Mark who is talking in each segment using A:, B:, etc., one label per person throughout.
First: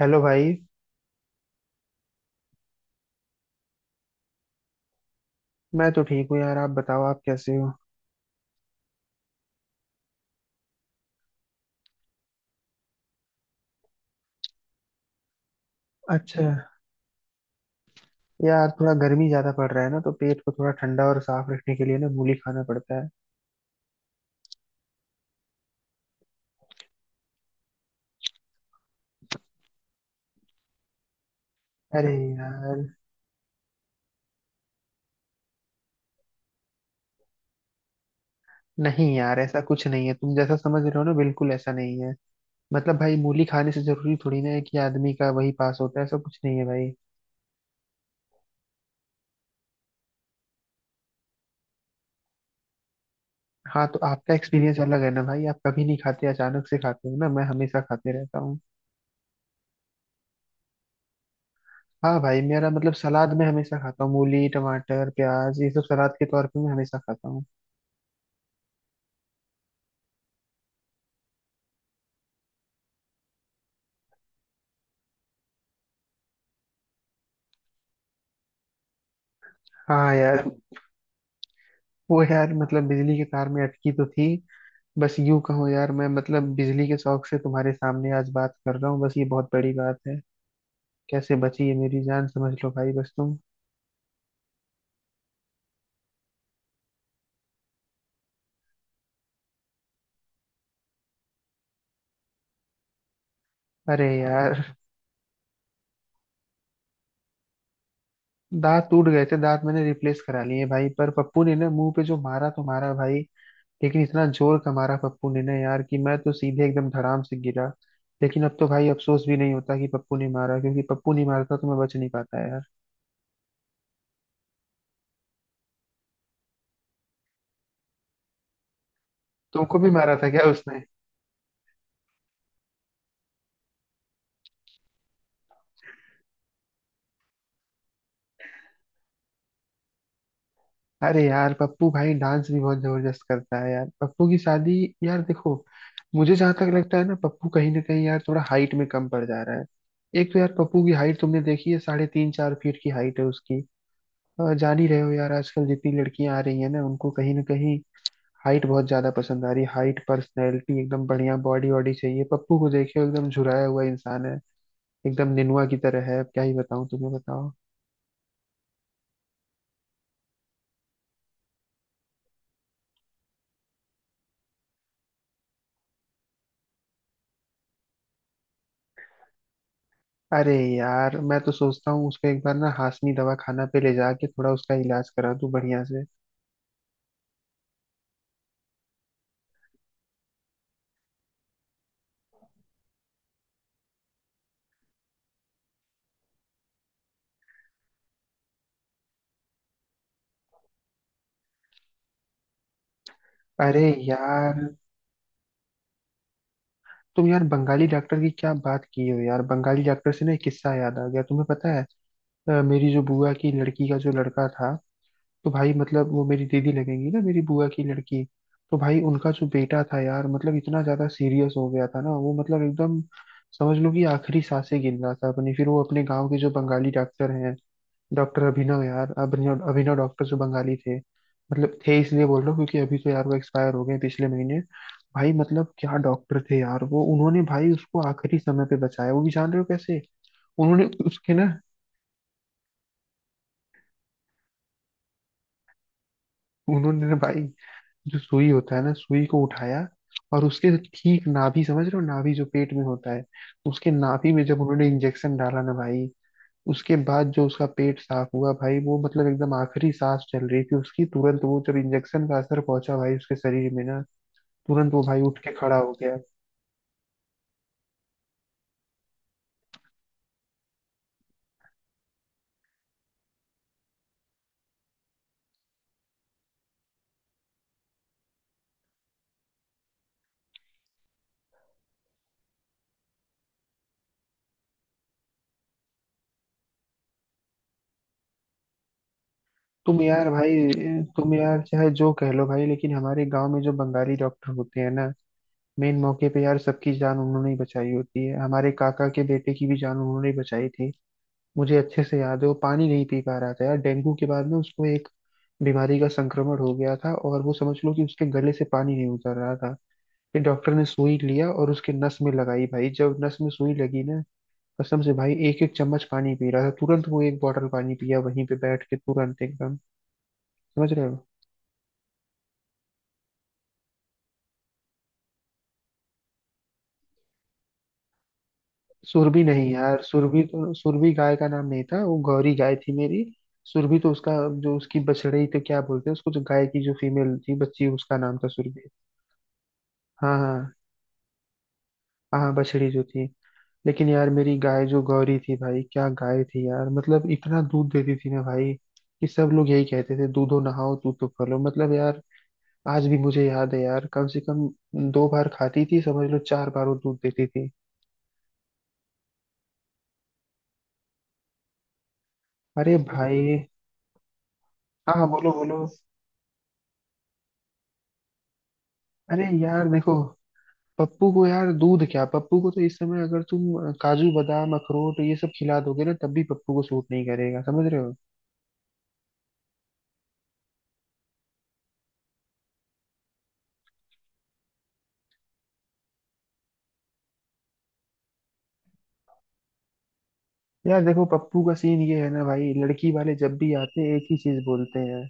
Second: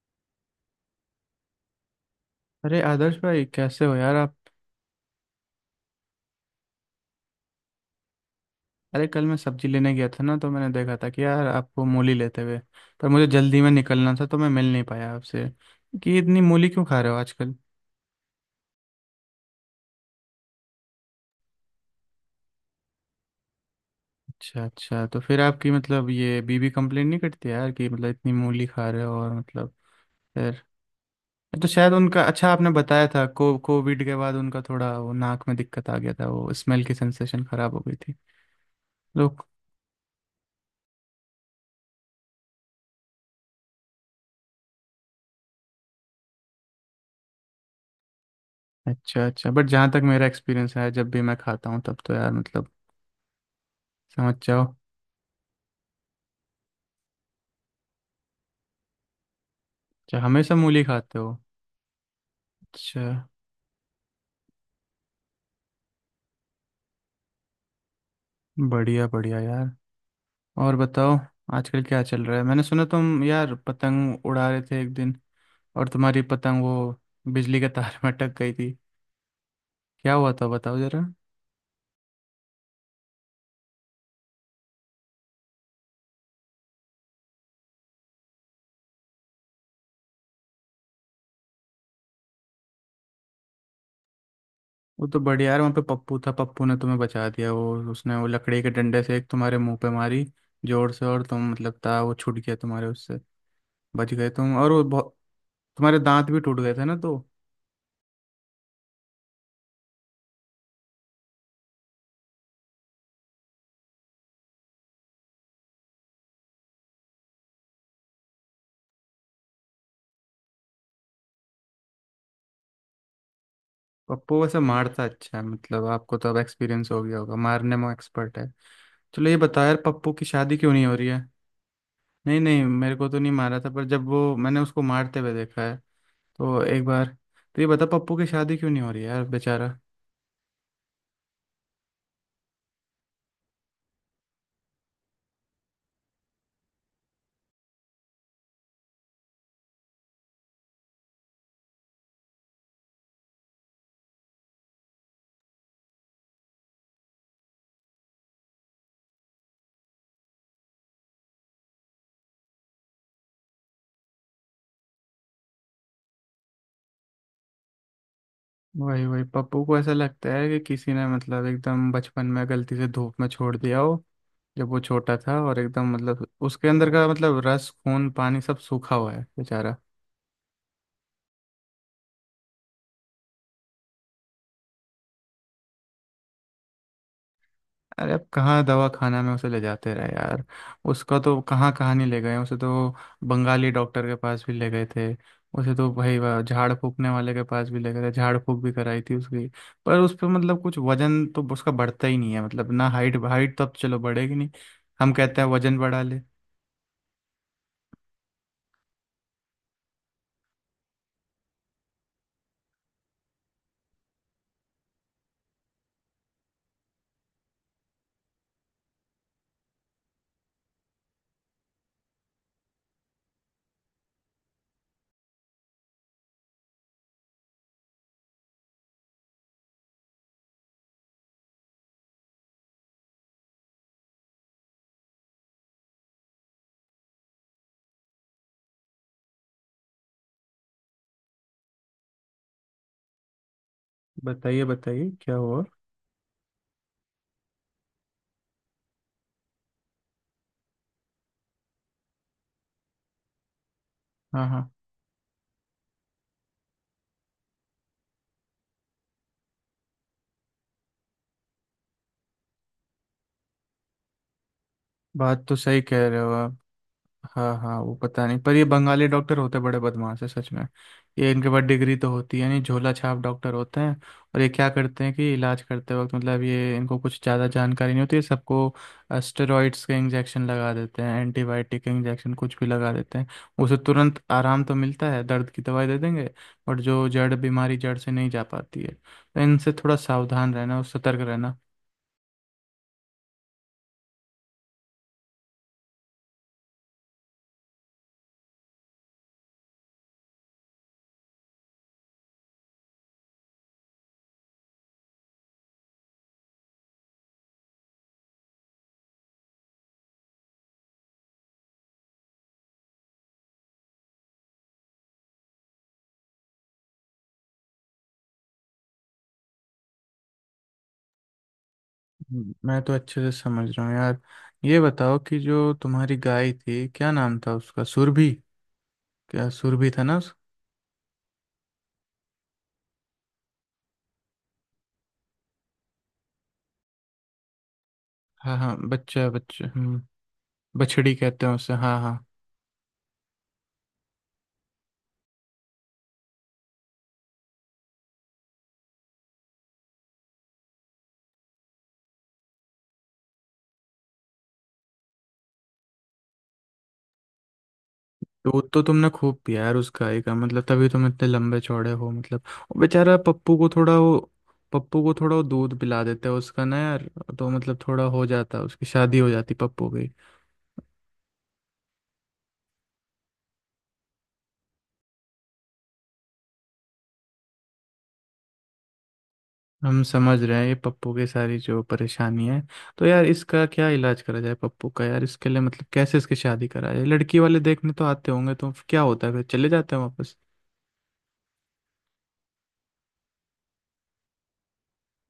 A: Hello भाई।
B: अरे आदर्श भाई, कैसे हो यार आप?
A: मैं तो ठीक हूँ यार, आप बताओ आप कैसे हो?
B: अरे कल मैं सब्जी लेने गया था ना, तो मैंने देखा था कि यार आपको मूली लेते हुए। पर मुझे जल्दी में निकलना था, तो मैं मिल नहीं पाया आपसे कि इतनी
A: अच्छा।
B: मूली क्यों खा रहे हो आजकल।
A: यार थोड़ा गर्मी ज्यादा पड़ रहा है ना, तो पेट को थोड़ा ठंडा और साफ रखने के लिए ना मूली खाना पड़ता है।
B: अच्छा अच्छा, तो फिर आपकी मतलब ये बीबी कंप्लेन नहीं करती यार, कि मतलब इतनी मूली खा रहे हो और मतलब फिर, तो शायद
A: अरे
B: उनका, अच्छा आपने
A: यार।
B: बताया था को कोविड के बाद उनका थोड़ा वो, नाक में दिक्कत आ गया था, वो स्मेल की सेंसेशन खराब हो गई थी।
A: नहीं यार,
B: लोग।
A: ऐसा कुछ नहीं है, तुम जैसा समझ रहे हो ना बिल्कुल ऐसा नहीं है। मतलब भाई मूली खाने से जरूरी थोड़ी ना है कि आदमी का वही पास होता है, ऐसा कुछ नहीं है भाई।
B: अच्छा अच्छा, बट जहाँ तक मेरा एक्सपीरियंस है, जब भी मैं खाता हूँ तब तो यार मतलब
A: हाँ तो आपका
B: समझ जाओ।
A: एक्सपीरियंस अलग है ना भाई, आप कभी नहीं खाते, अचानक से खाते हो ना, मैं हमेशा खाते रहता हूँ।
B: अच्छा, हमेशा मूली खाते हो?
A: हाँ भाई, मेरा मतलब
B: अच्छा,
A: सलाद में हमेशा खाता हूँ, मूली टमाटर प्याज ये सब सलाद के तौर पे मैं हमेशा खाता हूँ।
B: बढ़िया बढ़िया यार। और बताओ, आजकल क्या चल रहा है? मैंने सुना तुम यार पतंग उड़ा रहे थे एक दिन, और तुम्हारी पतंग वो बिजली के तार में अटक गई थी।
A: हाँ
B: क्या हुआ
A: यार।
B: था बताओ जरा।
A: वो यार मतलब बिजली के तार में अटकी तो थी। बस यूं कहो यार, मैं मतलब बिजली के शौक से तुम्हारे सामने आज बात कर रहा हूँ, बस ये बहुत बड़ी बात है। कैसे बची है मेरी जान समझ लो भाई, बस तुम।
B: वो तो बढ़िया यार, वहाँ पे पप्पू था, पप्पू ने तुम्हें बचा दिया, वो उसने वो लकड़ी के डंडे से एक तुम्हारे मुंह पे मारी जोर से, और तुम मतलब था वो छूट गया तुम्हारे उससे,
A: अरे
B: बच गए तुम।
A: यार।
B: और वो बहुत, तुम्हारे दांत भी टूट गए थे ना तो।
A: दांत टूट गए थे, दांत मैंने रिप्लेस करा लिए भाई, पर पप्पू ने ना मुंह पे जो मारा तो मारा भाई। लेकिन इतना जोर का मारा पप्पू ने ना यार, कि मैं तो सीधे एकदम धड़ाम से गिरा। लेकिन अब तो भाई अफसोस भी नहीं होता कि पप्पू ने मारा, क्योंकि पप्पू नहीं मारता तो मैं बच नहीं पाता यार।
B: पप्पू वैसे मारता अच्छा है, मतलब आपको तो अब एक्सपीरियंस हो गया होगा, मारने में एक्सपर्ट है। चलो, ये बताओ यार,
A: तुमको भी
B: पप्पू
A: मारा
B: की
A: था क्या
B: शादी क्यों
A: उसने?
B: नहीं हो रही है? नहीं नहीं, मेरे को तो नहीं मारा था, पर जब वो मैंने उसको मारते हुए देखा है, तो एक बार। तो ये बता पप्पू की शादी क्यों नहीं हो रही है यार, बेचारा।
A: अरे यार पप्पू भाई डांस भी बहुत जबरदस्त करता है यार, पप्पू की शादी। यार देखो, मुझे जहां तक लगता है ना, पप्पू कहीं ना कहीं यार थोड़ा हाइट में कम पड़ जा रहा है। एक तो यार पप्पू की हाइट तुमने देखी है, साढ़े तीन चार फीट की हाइट है उसकी। जान ही रहे हो यार, आजकल जितनी लड़कियां आ रही है ना, उनको कहीं ना कहीं हाइट बहुत ज्यादा पसंद आ रही है, हाइट पर्सनैलिटी एकदम बढ़िया बॉडी वॉडी चाहिए। पप्पू को देखे हो, एकदम झुराया हुआ इंसान है, एकदम निनुआ की तरह है। अब क्या ही बताऊं तुम्हें बताओ।
B: वही वही, पप्पू को ऐसा लगता है कि किसी ने मतलब एकदम बचपन में गलती से धूप में छोड़ दिया हो जब वो छोटा था, और एकदम मतलब उसके अंदर का मतलब रस खून पानी सब सूखा हुआ है बेचारा।
A: अरे यार मैं तो सोचता हूँ उसको एक बार ना हाशमी दवा खाना पे ले जाके थोड़ा उसका इलाज करा दूँ बढ़िया से।
B: अरे अब कहाँ दवा खाना में उसे ले जाते रहे यार, उसका तो कहाँ कहाँ नहीं ले गए उसे तो। बंगाली डॉक्टर के पास भी ले गए थे, उसे तो भाई वह झाड़ फूकने वाले के पास भी ले गए थे, झाड़ फूक भी कराई थी उसकी। पर उस पर मतलब कुछ वजन तो उसका बढ़ता ही नहीं है, मतलब ना हाइट, हाइट तो अब
A: अरे
B: चलो बढ़ेगी नहीं,
A: यार।
B: हम कहते हैं वजन बढ़ा ले।
A: तुम यार बंगाली डॉक्टर की क्या बात की हो यार, बंगाली डॉक्टर से ना एक किस्सा याद आ गया, तुम्हें पता है? मेरी जो बुआ की लड़की का जो लड़का था, तो भाई मतलब वो मेरी दीदी लगेंगी ना मेरी बुआ की लड़की। तो भाई उनका जो बेटा था यार, मतलब इतना ज्यादा सीरियस हो गया था ना वो, मतलब एकदम समझ लो कि आखिरी सांसें गिन रहा था अपनी। फिर वो अपने गाँव के जो बंगाली डॉक्टर हैं, डॉक्टर अभिनव, यार अभिनव अभिनव डॉक्टर जो बंगाली थे, मतलब थे इसलिए बोल रहा हूँ क्योंकि अभी तो यार वो एक्सपायर हो गए पिछले महीने। भाई मतलब क्या डॉक्टर थे यार वो, उन्होंने भाई उसको आखिरी समय पे बचाया, वो भी जान रहे हो कैसे? उन्होंने उसके ना,
B: बताइए बताइए क्या हुआ।
A: उन्होंने ना भाई जो सुई होता है ना, सुई को उठाया और उसके ठीक नाभि, समझ रहे हो नाभि जो पेट में होता है, उसके नाभि में
B: हाँ
A: जब
B: हाँ,
A: उन्होंने इंजेक्शन डाला ना भाई, उसके बाद जो उसका पेट साफ हुआ भाई, वो मतलब एकदम आखिरी सांस चल रही थी उसकी, तुरंत वो जब इंजेक्शन का असर पहुंचा भाई उसके शरीर में ना, तुरंत वो भाई उठ
B: बात
A: के
B: तो
A: खड़ा
B: सही
A: हो
B: कह
A: गया।
B: रहे हो। हाँ हाँ, वो पता नहीं, पर ये बंगाली डॉक्टर होते बड़े बदमाश है सच में। ये इनके पास डिग्री तो होती है नहीं, झोला छाप डॉक्टर होते हैं। और ये क्या करते हैं कि इलाज करते वक्त मतलब ये इनको कुछ ज़्यादा जानकारी नहीं होती है सबको, स्टेरॉइड्स के इंजेक्शन लगा देते हैं, एंटीबायोटिक के इंजेक्शन कुछ भी लगा देते हैं। उसे तुरंत आराम तो मिलता है, दर्द की दवाई दे देंगे, बट जो जड़ बीमारी जड़ से नहीं जा पाती है, तो इनसे थोड़ा
A: तुम यार
B: सावधान रहना और
A: भाई,
B: सतर्क
A: तुम
B: रहना।
A: यार चाहे जो कह लो भाई, लेकिन हमारे गांव में जो बंगाली डॉक्टर होते हैं ना, मेन मौके पे यार सबकी जान उन्होंने ही बचाई होती है। हमारे काका के बेटे की भी जान उन्होंने ही बचाई थी, मुझे अच्छे से याद है। वो पानी नहीं पी पा रहा था यार, डेंगू के बाद ना उसको एक बीमारी का संक्रमण हो गया था, और वो समझ लो कि उसके गले से पानी नहीं उतर रहा था। फिर डॉक्टर ने सुई लिया और उसके नस में लगाई भाई, जब नस में सुई लगी ना, कसम से भाई एक एक चम्मच पानी पी रहा था, तुरंत वो एक बॉटल पानी पिया वहीं पे बैठ के तुरंत एकदम। समझ रहे हो।
B: मैं तो अच्छे से समझ रहा हूँ यार। ये बताओ कि जो तुम्हारी गाय थी क्या नाम था उसका, सुरभि?
A: सुरभि
B: क्या
A: नहीं
B: सुरभि
A: यार,
B: था ना उस।
A: सुरभि तो, सुरभि गाय का नाम नहीं था, वो गौरी गाय थी मेरी। सुरभि तो उसका जो उसकी बछड़ी, तो क्या बोलते हैं उसको, जो गाय की जो फीमेल थी बच्ची, उसका नाम था
B: हाँ हाँ,
A: सुरभि।
B: बच्चा बच्चा, हम्म।
A: हाँ हाँ।
B: बछड़ी कहते हैं उसे, हाँ हाँ।
A: हाँ बछड़ी जो थी। लेकिन यार मेरी गाय जो गौरी थी भाई, क्या गाय थी यार, मतलब इतना दूध देती थी ना भाई, कि सब लोग यही कहते थे दूधो नहाओ दूध तो फलो, मतलब यार आज भी मुझे याद है यार, कम से कम 2 बार खाती थी समझ लो, 4 बार वो दूध देती थी।
B: दूध तो तुमने खूब पिया यार उस गाय का, मतलब तभी तुम इतने लंबे चौड़े हो। मतलब वो
A: अरे
B: बेचारा
A: भाई।
B: पप्पू को थोड़ा वो, पप्पू
A: हाँ
B: को
A: हाँ
B: थोड़ा वो
A: बोलो
B: दूध
A: बोलो।
B: पिला देता है उसका ना यार, तो मतलब थोड़ा हो जाता, उसकी शादी हो
A: अरे
B: जाती
A: यार
B: पप्पू की।
A: देखो, पप्पू को यार दूध क्या, पप्पू को तो इस समय अगर तुम काजू बादाम अखरोट ये सब खिला दोगे ना तब भी पप्पू को सूट नहीं करेगा, समझ रहे हो?
B: हम समझ रहे हैं, ये पप्पू की सारी जो परेशानी है। तो यार, इसका क्या इलाज करा जाए पप्पू का यार? इसके लिए मतलब कैसे इसकी शादी करा जाए? लड़की वाले देखने तो आते होंगे, तो क्या होता है फिर चले जाते हैं वापस?
A: यार देखो पप्पू का सीन ये है ना भाई, लड़की वाले जब भी आते हैं एक ही चीज बोलते हैं,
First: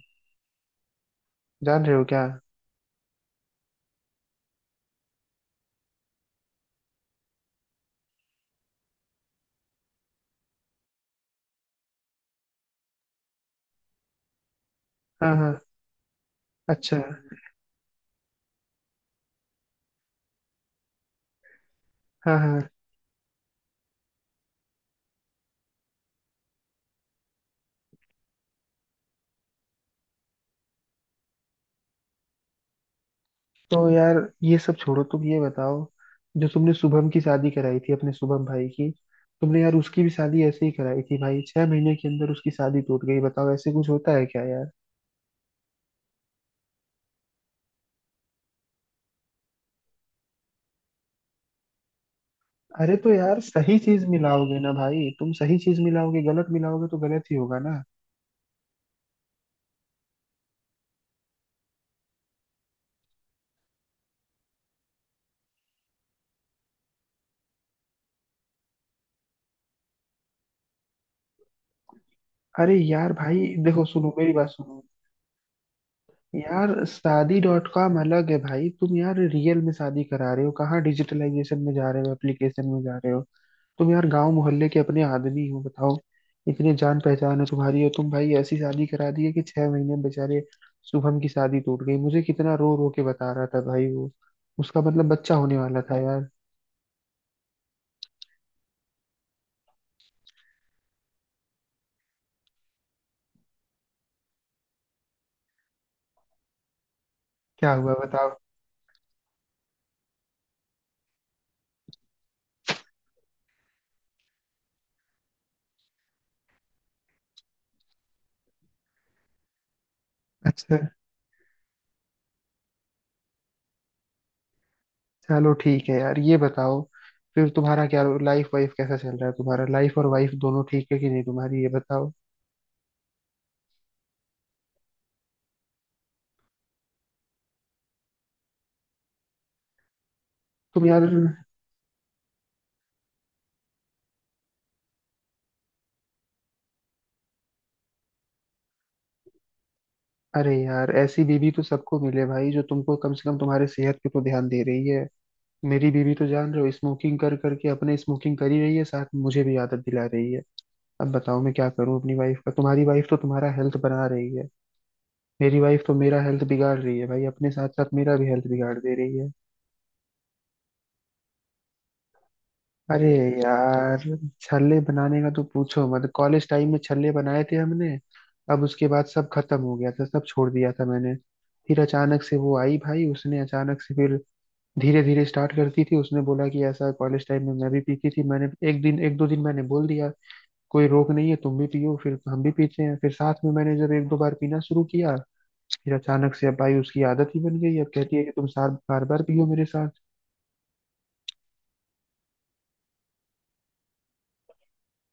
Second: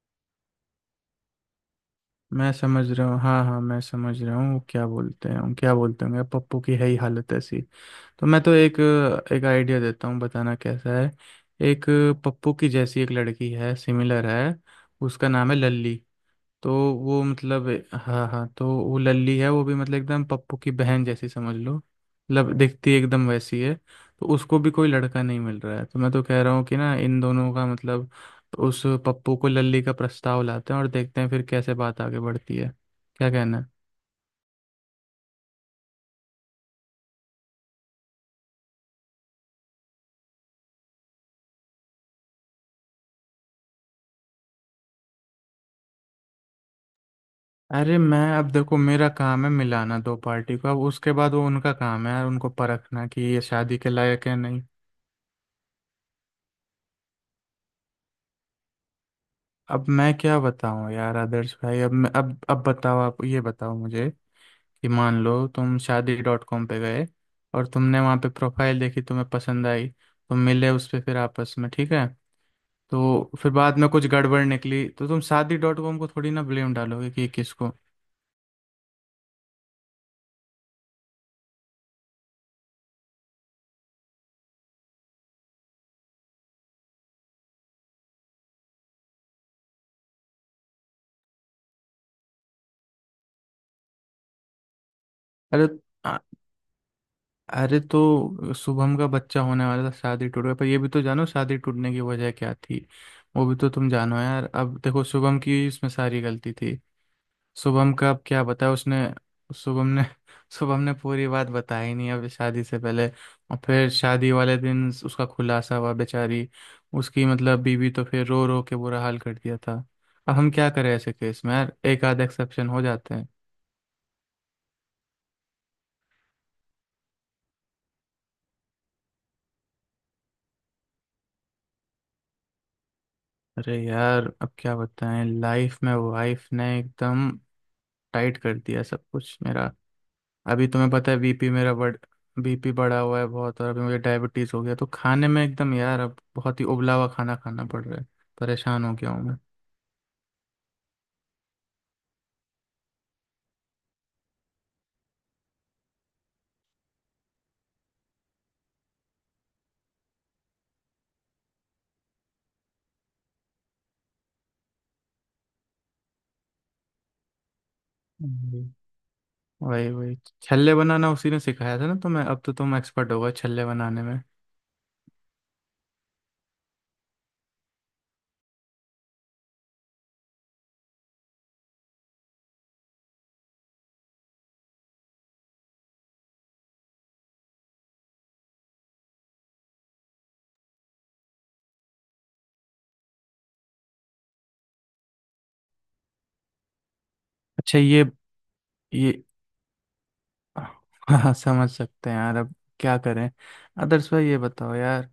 A: जान रहे हो क्या?
B: मैं समझ रहा हूँ, हाँ हाँ, मैं समझ रहा हूँ क्या बोलते हैं, क्या बोलते होंगे, पप्पू की है ही हालत ऐसी। तो मैं तो एक, एक आइडिया देता हूँ, बताना कैसा है। एक पप्पू की जैसी एक लड़की है, सिमिलर है, उसका
A: हाँ
B: नाम
A: हाँ।
B: है लल्ली। तो
A: अच्छा।
B: वो मतलब, हाँ हाँ, तो वो लल्ली है, वो भी मतलब एकदम पप्पू की बहन जैसी समझ लो,
A: हाँ
B: मतलब
A: हाँ।
B: दिखती एकदम वैसी है। तो उसको भी कोई लड़का नहीं मिल रहा है, तो मैं तो कह रहा हूँ कि ना इन दोनों का मतलब उस पप्पू को लल्ली का प्रस्ताव लाते हैं, और देखते हैं फिर कैसे बात आगे बढ़ती है। क्या कहना है?
A: तो यार ये सब छोड़ो, तुम ये बताओ, जो तुमने शुभम की शादी कराई थी अपने शुभम भाई की, तुमने यार उसकी भी शादी ऐसे ही कराई थी भाई, 6 महीने के अंदर उसकी शादी टूट गई, बताओ ऐसे कुछ होता है क्या यार?
B: अरे मैं, अब देखो, मेरा काम है मिलाना दो पार्टी को, अब उसके बाद वो उनका काम है यार, उनको
A: अरे
B: परखना
A: तो
B: कि
A: यार
B: ये
A: सही
B: शादी के
A: चीज
B: लायक है
A: मिलाओगे
B: नहीं।
A: ना भाई, तुम सही चीज मिलाओगे गलत मिलाओगे तो गलत ही होगा ना।
B: अब मैं क्या बताऊं यार आदर्श भाई, अब मैं अब बताओ आप, ये बताओ मुझे कि मान लो तुम शादी डॉट कॉम पे गए, और तुमने वहाँ पे प्रोफाइल देखी, तुम्हें पसंद आई, तुम मिले उस पे, फिर आपस में ठीक है।
A: अरे यार
B: तो
A: भाई।
B: फिर बाद
A: देखो
B: में कुछ
A: सुनो मेरी
B: गड़बड़
A: बात सुनो,
B: निकली, तो तुम शादी डॉट कॉम को थोड़ी ना ब्लेम
A: यार
B: डालोगे कि ये
A: शादी डॉट
B: किसको।
A: कॉम अलग है भाई, तुम यार रियल में शादी करा रहे हो, कहाँ डिजिटलाइजेशन में जा रहे हो एप्लीकेशन में जा रहे हो। तुम यार गांव मोहल्ले के अपने आदमी हो, बताओ इतने जान पहचान है तुम्हारी, और तुम भाई ऐसी शादी करा दी है कि 6 महीने में बेचारे शुभम की शादी टूट गई, मुझे कितना रो रो के बता रहा था भाई वो, उसका मतलब बच्चा होने
B: अरे
A: वाला था
B: अ-
A: यार।
B: अरे तो शुभम का बच्चा होने वाला था, शादी टूट गया, पर ये भी तो जानो शादी टूटने की वजह क्या थी। वो भी तो तुम जानो यार, अब देखो शुभम की इसमें सारी गलती थी।
A: क्या हुआ
B: शुभम का अब
A: बताओ।
B: क्या बताया उसने? शुभम ने शुभम ने पूरी बात बताई नहीं अब शादी से पहले, और फिर शादी वाले दिन उसका खुलासा हुआ। बेचारी उसकी मतलब बीवी तो फिर रो रो के बुरा हाल कर दिया था। अब हम क्या
A: अच्छा,
B: करें ऐसे केस में यार, एक आध एक्सेप्शन हो जाते हैं।
A: चलो ठीक है यार। ये बताओ फिर तुम्हारा क्या लाइफ वाइफ कैसा चल रहा है, तुम्हारा लाइफ और वाइफ दोनों ठीक है कि नहीं, तुम्हारी ये बताओ।
B: अरे यार अब क्या बताएं, लाइफ में वाइफ ने एकदम टाइट कर दिया सब कुछ मेरा। अभी
A: तुम
B: तुम्हें
A: यार।
B: पता है, बीपी मेरा बढ़, बीपी बढ़ा हुआ है बहुत, और अभी मुझे डायबिटीज हो गया, तो खाने में एकदम यार अब बहुत ही उबला हुआ खाना खाना पड़ रहा है। परेशान हो गया हूँ मैं।
A: अरे यार ऐसी बीवी तो सबको मिले भाई, जो तुमको कम से कम तुम्हारे सेहत पे तो ध्यान दे रही है। मेरी बीवी तो जान रहे हो स्मोकिंग कर करके अपने स्मोकिंग करी रही है, साथ में मुझे भी आदत दिला रही है। अब बताओ मैं क्या करूं अपनी वाइफ का, तुम्हारी वाइफ तो तुम्हारा हेल्थ बना रही है, मेरी वाइफ तो मेरा हेल्थ बिगाड़ रही है भाई, अपने साथ साथ मेरा भी हेल्थ
B: जी।
A: बिगाड़ दे रही है।
B: वही वही, छल्ले बनाना उसी ने सिखाया था ना तुम्हें, अब तो तुम
A: अरे
B: एक्सपर्ट हो गए छल्ले बनाने
A: यार।
B: में।
A: छल्ले बनाने का तो पूछो मत, कॉलेज टाइम में छल्ले बनाए थे हमने, अब उसके बाद सब खत्म हो गया था, सब छोड़ दिया था मैंने। फिर अचानक से वो आई भाई, उसने अचानक से फिर धीरे धीरे स्टार्ट करती थी, उसने बोला कि ऐसा कॉलेज टाइम में मैं भी पीती थी, मैंने एक दिन एक दो दिन मैंने बोल दिया कोई रोक नहीं है, तुम भी पियो फिर हम भी पीते हैं, फिर साथ में मैंने जब एक दो बार पीना शुरू किया, फिर अचानक से अब भाई उसकी आदत ही बन गई,
B: अच्छा,
A: अब
B: ये
A: कहती है कि तुम साथ बार
B: ये
A: बार पियो मेरे साथ।
B: हाँ, समझ सकते हैं यार, अब क्या करें। आदर्श भाई, ये बताओ यार,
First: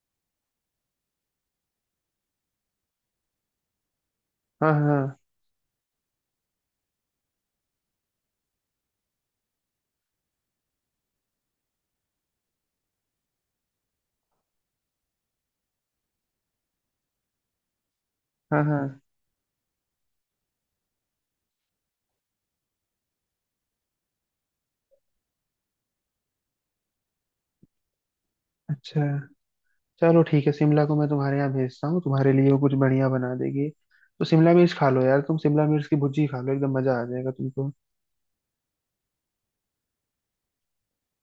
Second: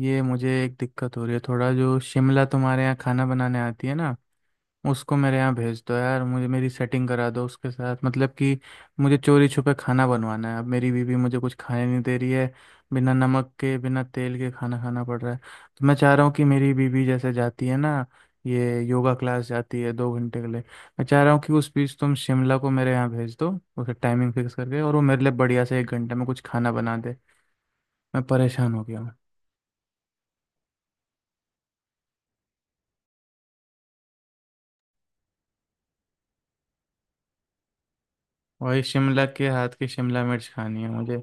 B: ये मुझे एक दिक्कत हो रही है थोड़ा। जो शिमला तुम्हारे यहाँ खाना बनाने आती है ना,
A: हाँ
B: उसको
A: हाँ।
B: मेरे यहाँ भेज दो यार, मुझे मेरी सेटिंग करा दो उसके साथ, मतलब कि मुझे चोरी छुपे खाना बनवाना है। अब मेरी बीवी मुझे कुछ खाने नहीं दे रही है, बिना नमक के बिना तेल के खाना खाना पड़ रहा है। तो मैं चाह रहा हूँ कि मेरी बीवी जैसे जाती है ना,
A: हाँ
B: ये
A: हाँ।
B: योगा क्लास जाती है 2 घंटे के लिए, मैं चाह रहा हूँ कि उस बीच तुम शिमला को मेरे यहाँ भेज दो, उसका टाइमिंग फिक्स करके, और वो मेरे लिए बढ़िया से 1 घंटे में कुछ खाना बना दे। मैं परेशान हो गया
A: अच्छा,
B: हूँ।
A: चलो ठीक है, शिमला को मैं तुम्हारे यहाँ भेजता हूँ, तुम्हारे लिए वो कुछ बढ़िया बना देगी। तो शिमला मिर्च खा लो यार, तुम शिमला मिर्च की भुर्जी खा लो, एकदम मजा आ जाएगा तुमको।
B: वही शिमला के हाथ की शिमला मिर्च खानी है मुझे,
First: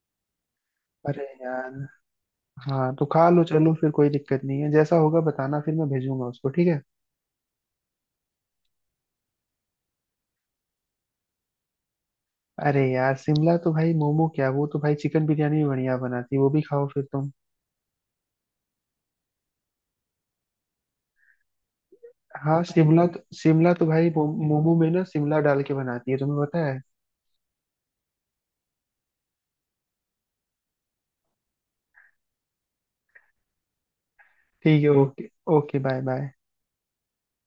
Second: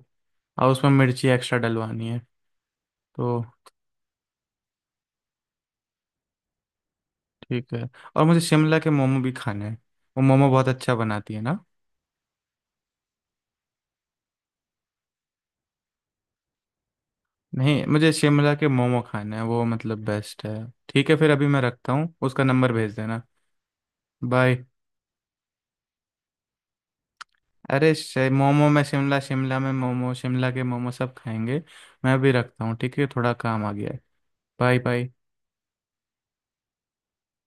B: और उसमें
A: अरे
B: मिर्ची एक्स्ट्रा
A: यार।
B: डलवानी है।
A: हाँ तो खा
B: तो
A: लो चलो, फिर कोई दिक्कत नहीं है, जैसा होगा बताना, फिर मैं भेजूंगा उसको, ठीक है।
B: ठीक है। और मुझे शिमला के मोमो भी खाने हैं, वो मोमो बहुत अच्छा बनाती है ना।
A: अरे यार शिमला तो भाई मोमो क्या, वो तो भाई चिकन बिरयानी भी बढ़िया बनाती है, वो भी खाओ फिर तुम।
B: नहीं, मुझे शिमला के मोमो खाने हैं, वो मतलब बेस्ट है। ठीक है, फिर अभी मैं रखता हूँ, उसका
A: हाँ
B: नंबर भेज
A: शिमला तो,
B: देना।
A: शिमला तो भाई
B: बाय।
A: मोमो में ना शिमला डाल के बनाती है, तुम्हें पता है।
B: अरे मोमो में शिमला, शिमला में मोमो, शिमला के मोमो सब खाएंगे। मैं भी रखता हूँ, ठीक है थोड़ा काम आ गया है। बाय
A: ठीक है
B: bye.
A: Okay. Okay bye bye.